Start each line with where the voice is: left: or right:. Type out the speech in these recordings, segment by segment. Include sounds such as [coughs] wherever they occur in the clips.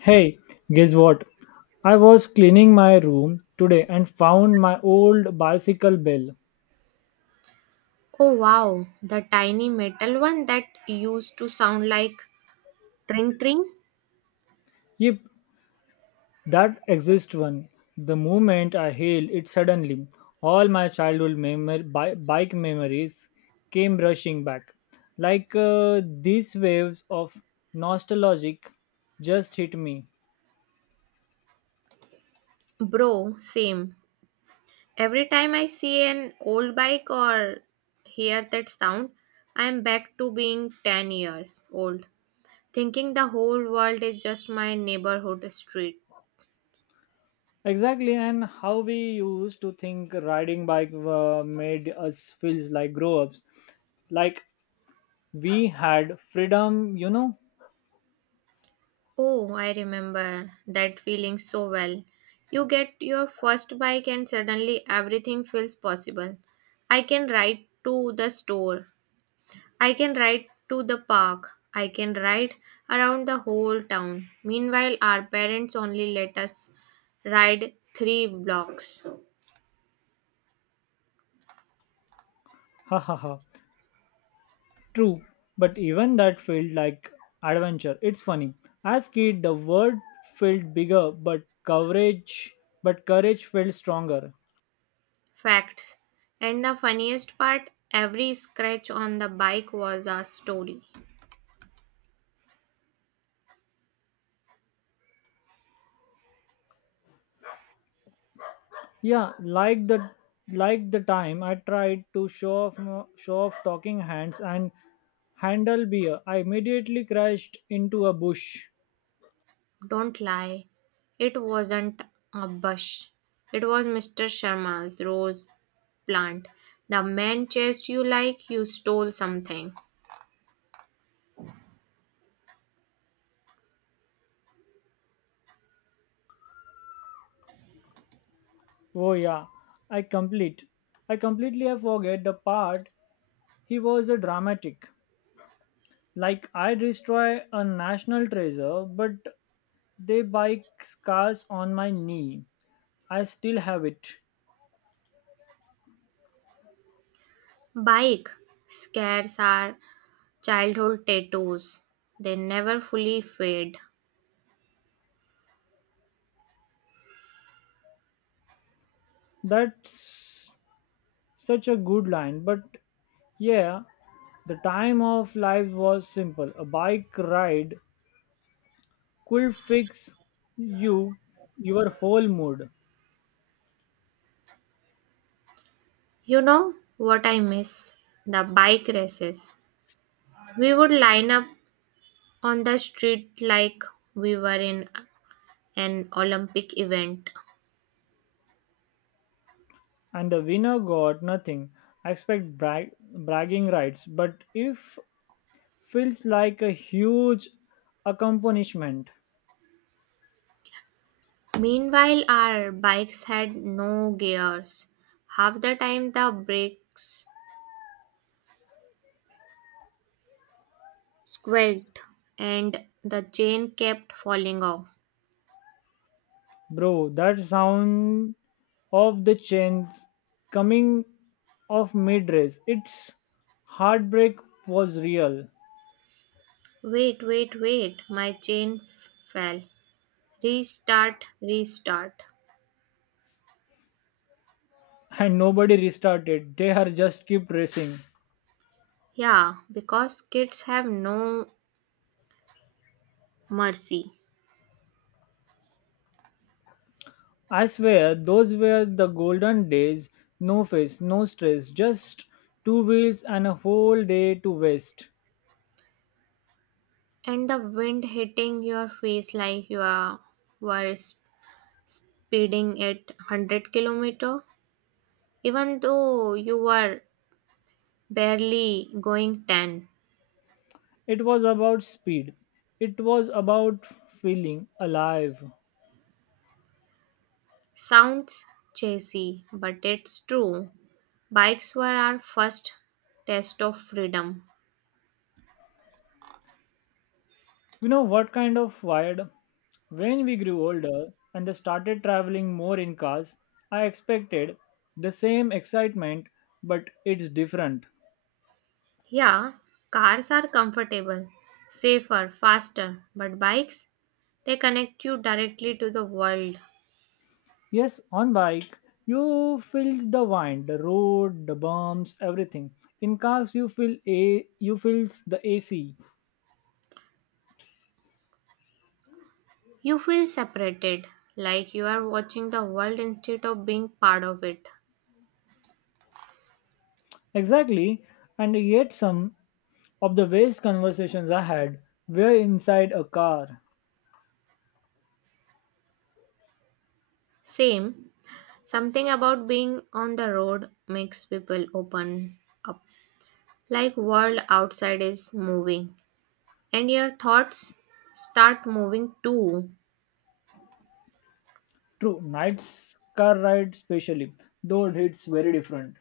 left: Hey, guess what? I was cleaning my room today and found my old bicycle bell.
right: Oh wow, the tiny metal one that used to sound like tring tring?
left: Yep, that exists one. The moment I hailed it suddenly, all my childhood bike memories came rushing back. Like these waves of nostalgic just hit me.
right: Bro, same. Every time I see an old bike or hear that sound, I am back to being 10 years old, thinking the whole world is just my neighborhood street.
left: Exactly, and how we used to think riding bike made us feel like grown ups. Like we had freedom.
right: Oh, I remember that feeling so well. You get your first bike and suddenly everything feels possible. I can ride to the store, I can ride to the park. I can ride around the whole town. Meanwhile, our parents only let us ride three blocks.
left: Ha ha ha. True, but even that felt like adventure. It's funny. As kid, the word felt bigger, but courage felt stronger.
right: Facts. And the funniest part, every scratch on the bike was a story.
left: Yeah, like the time I tried to show off talking hands and handle beer, I immediately crashed into a bush.
right: Don't lie. It wasn't a bush. It was Mr. Sharma's rose plant. The man chased you like you stole something.
left: Oh yeah, I complete. I completely I forget the part he was a dramatic. Like I destroy a national treasure, but they buy scars on my knee. I still have it.
right: Bike scares are childhood tattoos, they never fully fade.
left: That's such a good line. But yeah, the time of life was simple. A bike ride could fix you, your whole mood,
right: You know what I miss? The bike races. We would line up on the street like we were in an Olympic event.
left: and the winner got nothing. I expect bragging rights, but if feels like a huge accomplishment.
right: Meanwhile, our bikes had no gears. Half the time, the brakes squelched and the chain kept falling off.
left: Bro, that sound of the chains coming off mid race, its heartbreak was real.
right: Wait, wait, wait, my chain fell. Restart, restart.
left: And nobody restarted, they are just kept racing.
right: Yeah, because kids have no mercy.
left: I swear, those were the golden days no face, no stress, just two wheels and a whole day to waste.
right: And the wind hitting your face like you are were speeding at 100-kilometer even though you were barely going 10.
left: It was about speed, it was about feeling alive.
right: Sounds chasey, but it's true, bikes were our first test of freedom.
left: You know what kind of wired? When we grew older and started traveling more in cars, I expected the same excitement, but it's different.
right: Yeah, cars are comfortable, safer, faster, but bikes, they connect you directly to the world.
left: Yes, on bike, you feel the wind, the road, the bumps, everything. In cars, you feels the AC.
right: You feel separated, like you are watching the world instead of being part of it.
left: Exactly, and yet some of the best conversations I had were inside a car.
right: Same, something about being on the road makes people open up. Like, world outside is moving and your thoughts start moving too.
left: True, night's car ride, specially, though it's very different.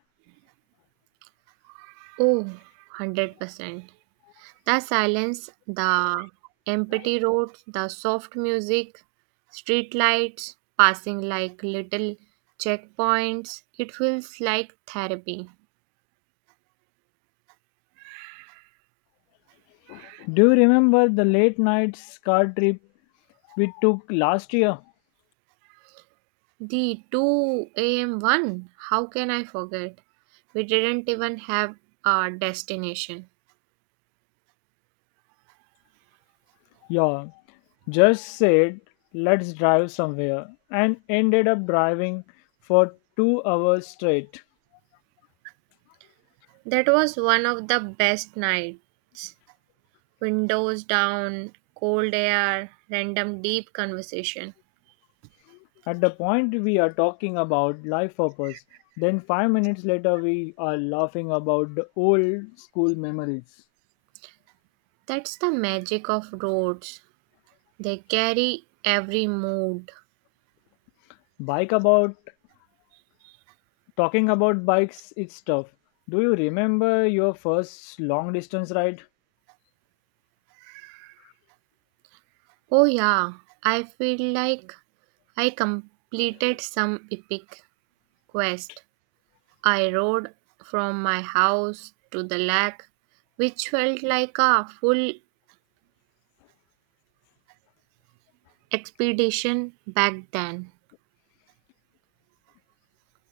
right: Oh, 100%. The silence, the empty roads, the soft music, street lights passing like little checkpoints. It feels like therapy.
left: Do you remember the late night car trip we took last year?
right: The 2 a.m. one, how can I forget? We didn't even have a destination.
left: Yeah, just said let's drive somewhere and ended up driving for 2 hours straight.
right: That was one of the best night. Windows down, cold air, random deep conversation.
left: At the point we are talking about life purpose, then 5 minutes later we are laughing about the old school memories.
right: That's the magic of roads. They carry every mood.
left: Bike about talking about bikes, it's tough. Do you remember your first long distance ride?
right: Oh yeah, I feel like I completed some epic quest. I rode from my house to the lake, which felt like a full expedition back then.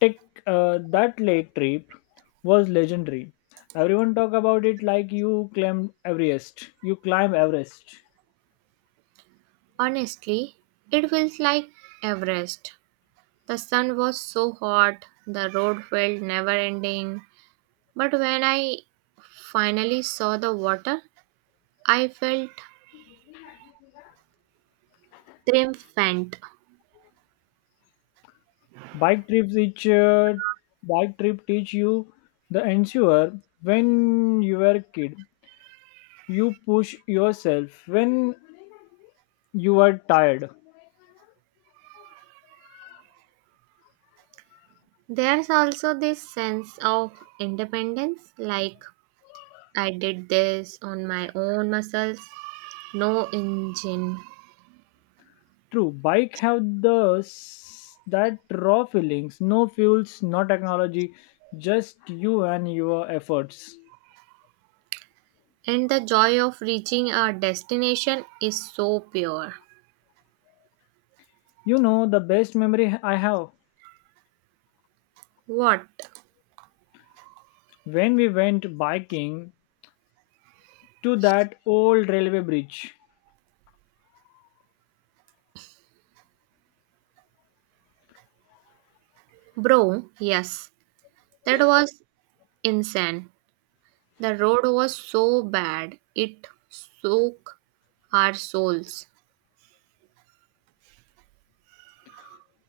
left: Tech, that lake trip was legendary. Everyone talk about it like You climb Everest.
right: Honestly, it felt like Everest. The sun was so hot, the road felt never ending. But when I finally saw the water, I felt triumphant.
left: Bike trips each uh, bike trip teach you the ensure when you were kid. You push yourself when you are tired.
right: There's also this sense of independence, like I did this on my own muscles. No engine.
left: True, bike have that raw feelings. No fuels, no technology, just you and your efforts.
right: And the joy of reaching a destination is so pure.
left: You know the best memory I have
right: What?
left: when we went biking to that old railway bridge
right: Bro, yes, that was insane. The road was so bad, it shook our souls.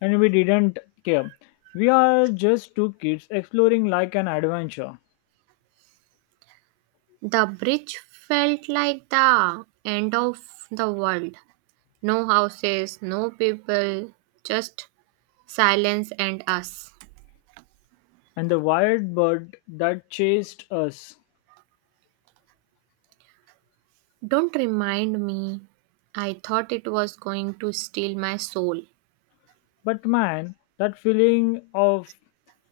left: and we didn't care. We are just two kids exploring like an adventure
right: The bridge felt like the end of the world. No houses, no people, just silence and us.
left: and the wild bird that chased us.
right: Don't remind me. I thought it was going to steal my soul.
left: But man, that feeling of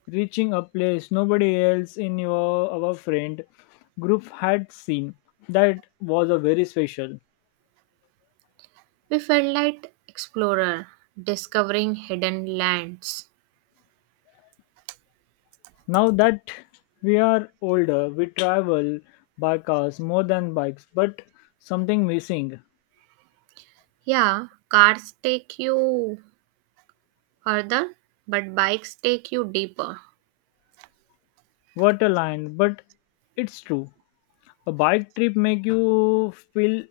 left: reaching a place nobody else in your our friend group had seen that was a very special
right: We felt like explorer discovering hidden lands.
left: now that we are older we travel by cars more than bikes but something missing.
right: Yeah, cars take you further, but bikes take you deeper.
left: What a line, but it's true. A bike trip make you feel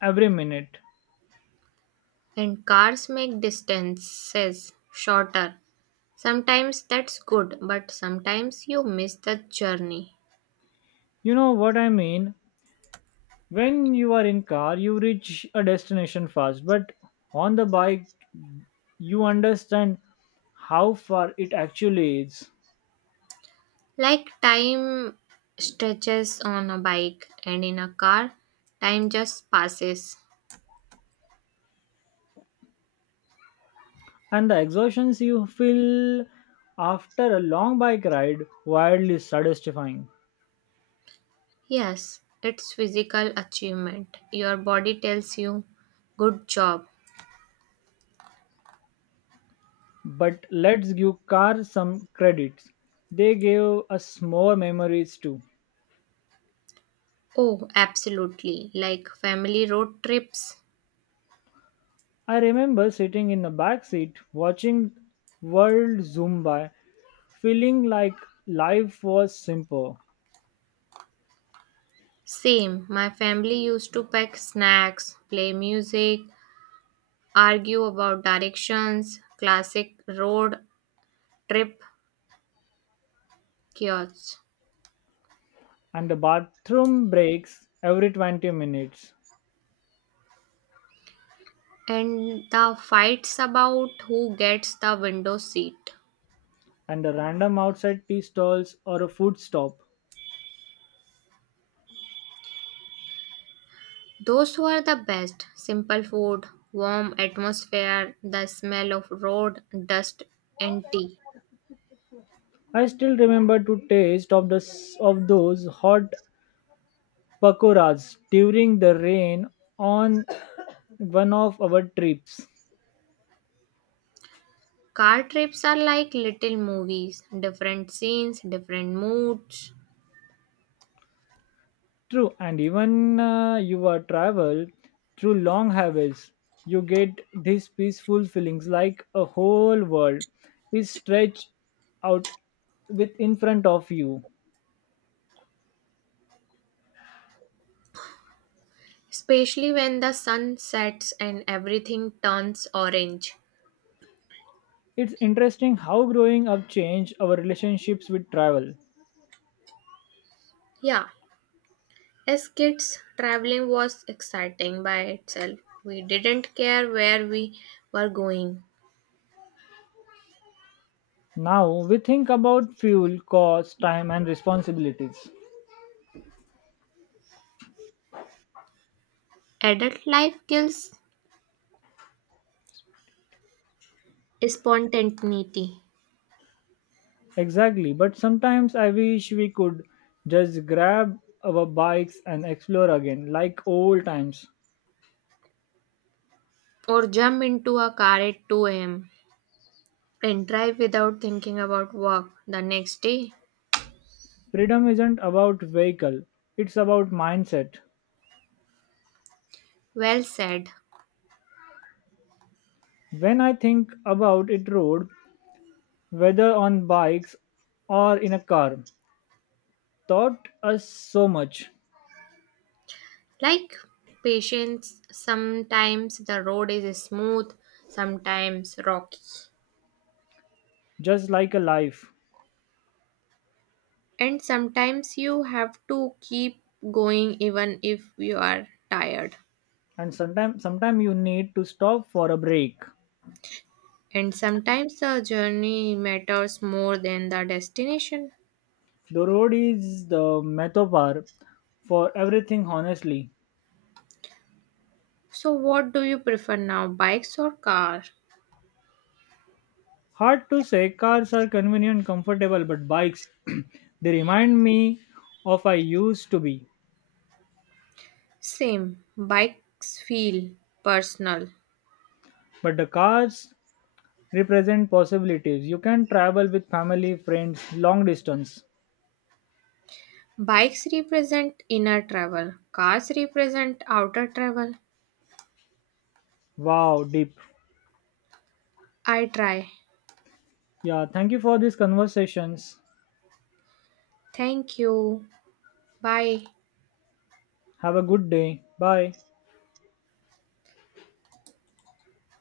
left: every minute.
right: And cars make distances shorter. Sometimes that's good, but sometimes you miss the journey.
left: You know what I mean? When you are in car, you reach a destination fast, but on the bike, you understand how far it actually is.
right: Like, time stretches on a bike, and in a car, time just passes.
left: And the exhaustions you feel after a long bike ride wildly satisfying.
right: Yes, it's physical achievement. Your body tells you, good job.
left: But let's give car some credits. They gave us more memories too.
right: Oh, absolutely. Like family road trips.
left: I remember sitting in the back seat watching World zoom by, feeling like life was simple.
right: Same. My family used to pack snacks, play music, argue about directions, classic road trip chaos.
left: And the bathroom breaks every 20 minutes,
right: And the fights about who gets the window seat.
left: and the random outside tea stalls or a food stop.
right: Those were the best. Simple food, warm atmosphere, the smell of road, dust, and tea.
left: I still remember to taste of those hot pakoras during the rain on [coughs] one of our trips.
right: Car trips are like little movies, different scenes, different moods.
left: True, and even you are travel through long highways, you get these peaceful feelings like a whole world is stretched out with in front of you.
right: Especially when the sun sets and everything turns orange.
left: It's interesting how growing up changed our relationships with travel.
right: Yeah, as kids, traveling was exciting by itself. We didn't care where we were going.
left: Now we think about fuel, cost, time, and responsibilities.
right: Adult life kills spontaneity.
left: Exactly, but sometimes I wish we could just grab our bikes and explore again, like old times.
right: Or jump into a car at 2 a.m. and drive without thinking about work the next day.
left: Freedom isn't about vehicle, it's about mindset.
right: Well said.
left: When I think about it road, whether on bikes or in a car, taught us so much,
right: Like patience, sometimes the road is smooth, sometimes rocky.
left: just like a life.
right: And sometimes you have to keep going even if you are tired.
left: And sometime you need to stop for a break.
right: And sometimes the journey matters more than the destination.
left: The road is the metaphor for everything honestly.
right: So, what do you prefer now, bikes or car?
left: Hard to say cars are convenient, comfortable, but bikes [clears throat] they remind me of I used to be.
right: Same, bikes feel personal.
left: But the cars represent possibilities. You can travel with family, friends, long distance.
right: Bikes represent inner travel, cars represent outer travel.
left: Wow, deep.
right: I try.
left: Yeah, thank you for these conversations.
right: Thank you. Bye.
left: Have a good day. Bye.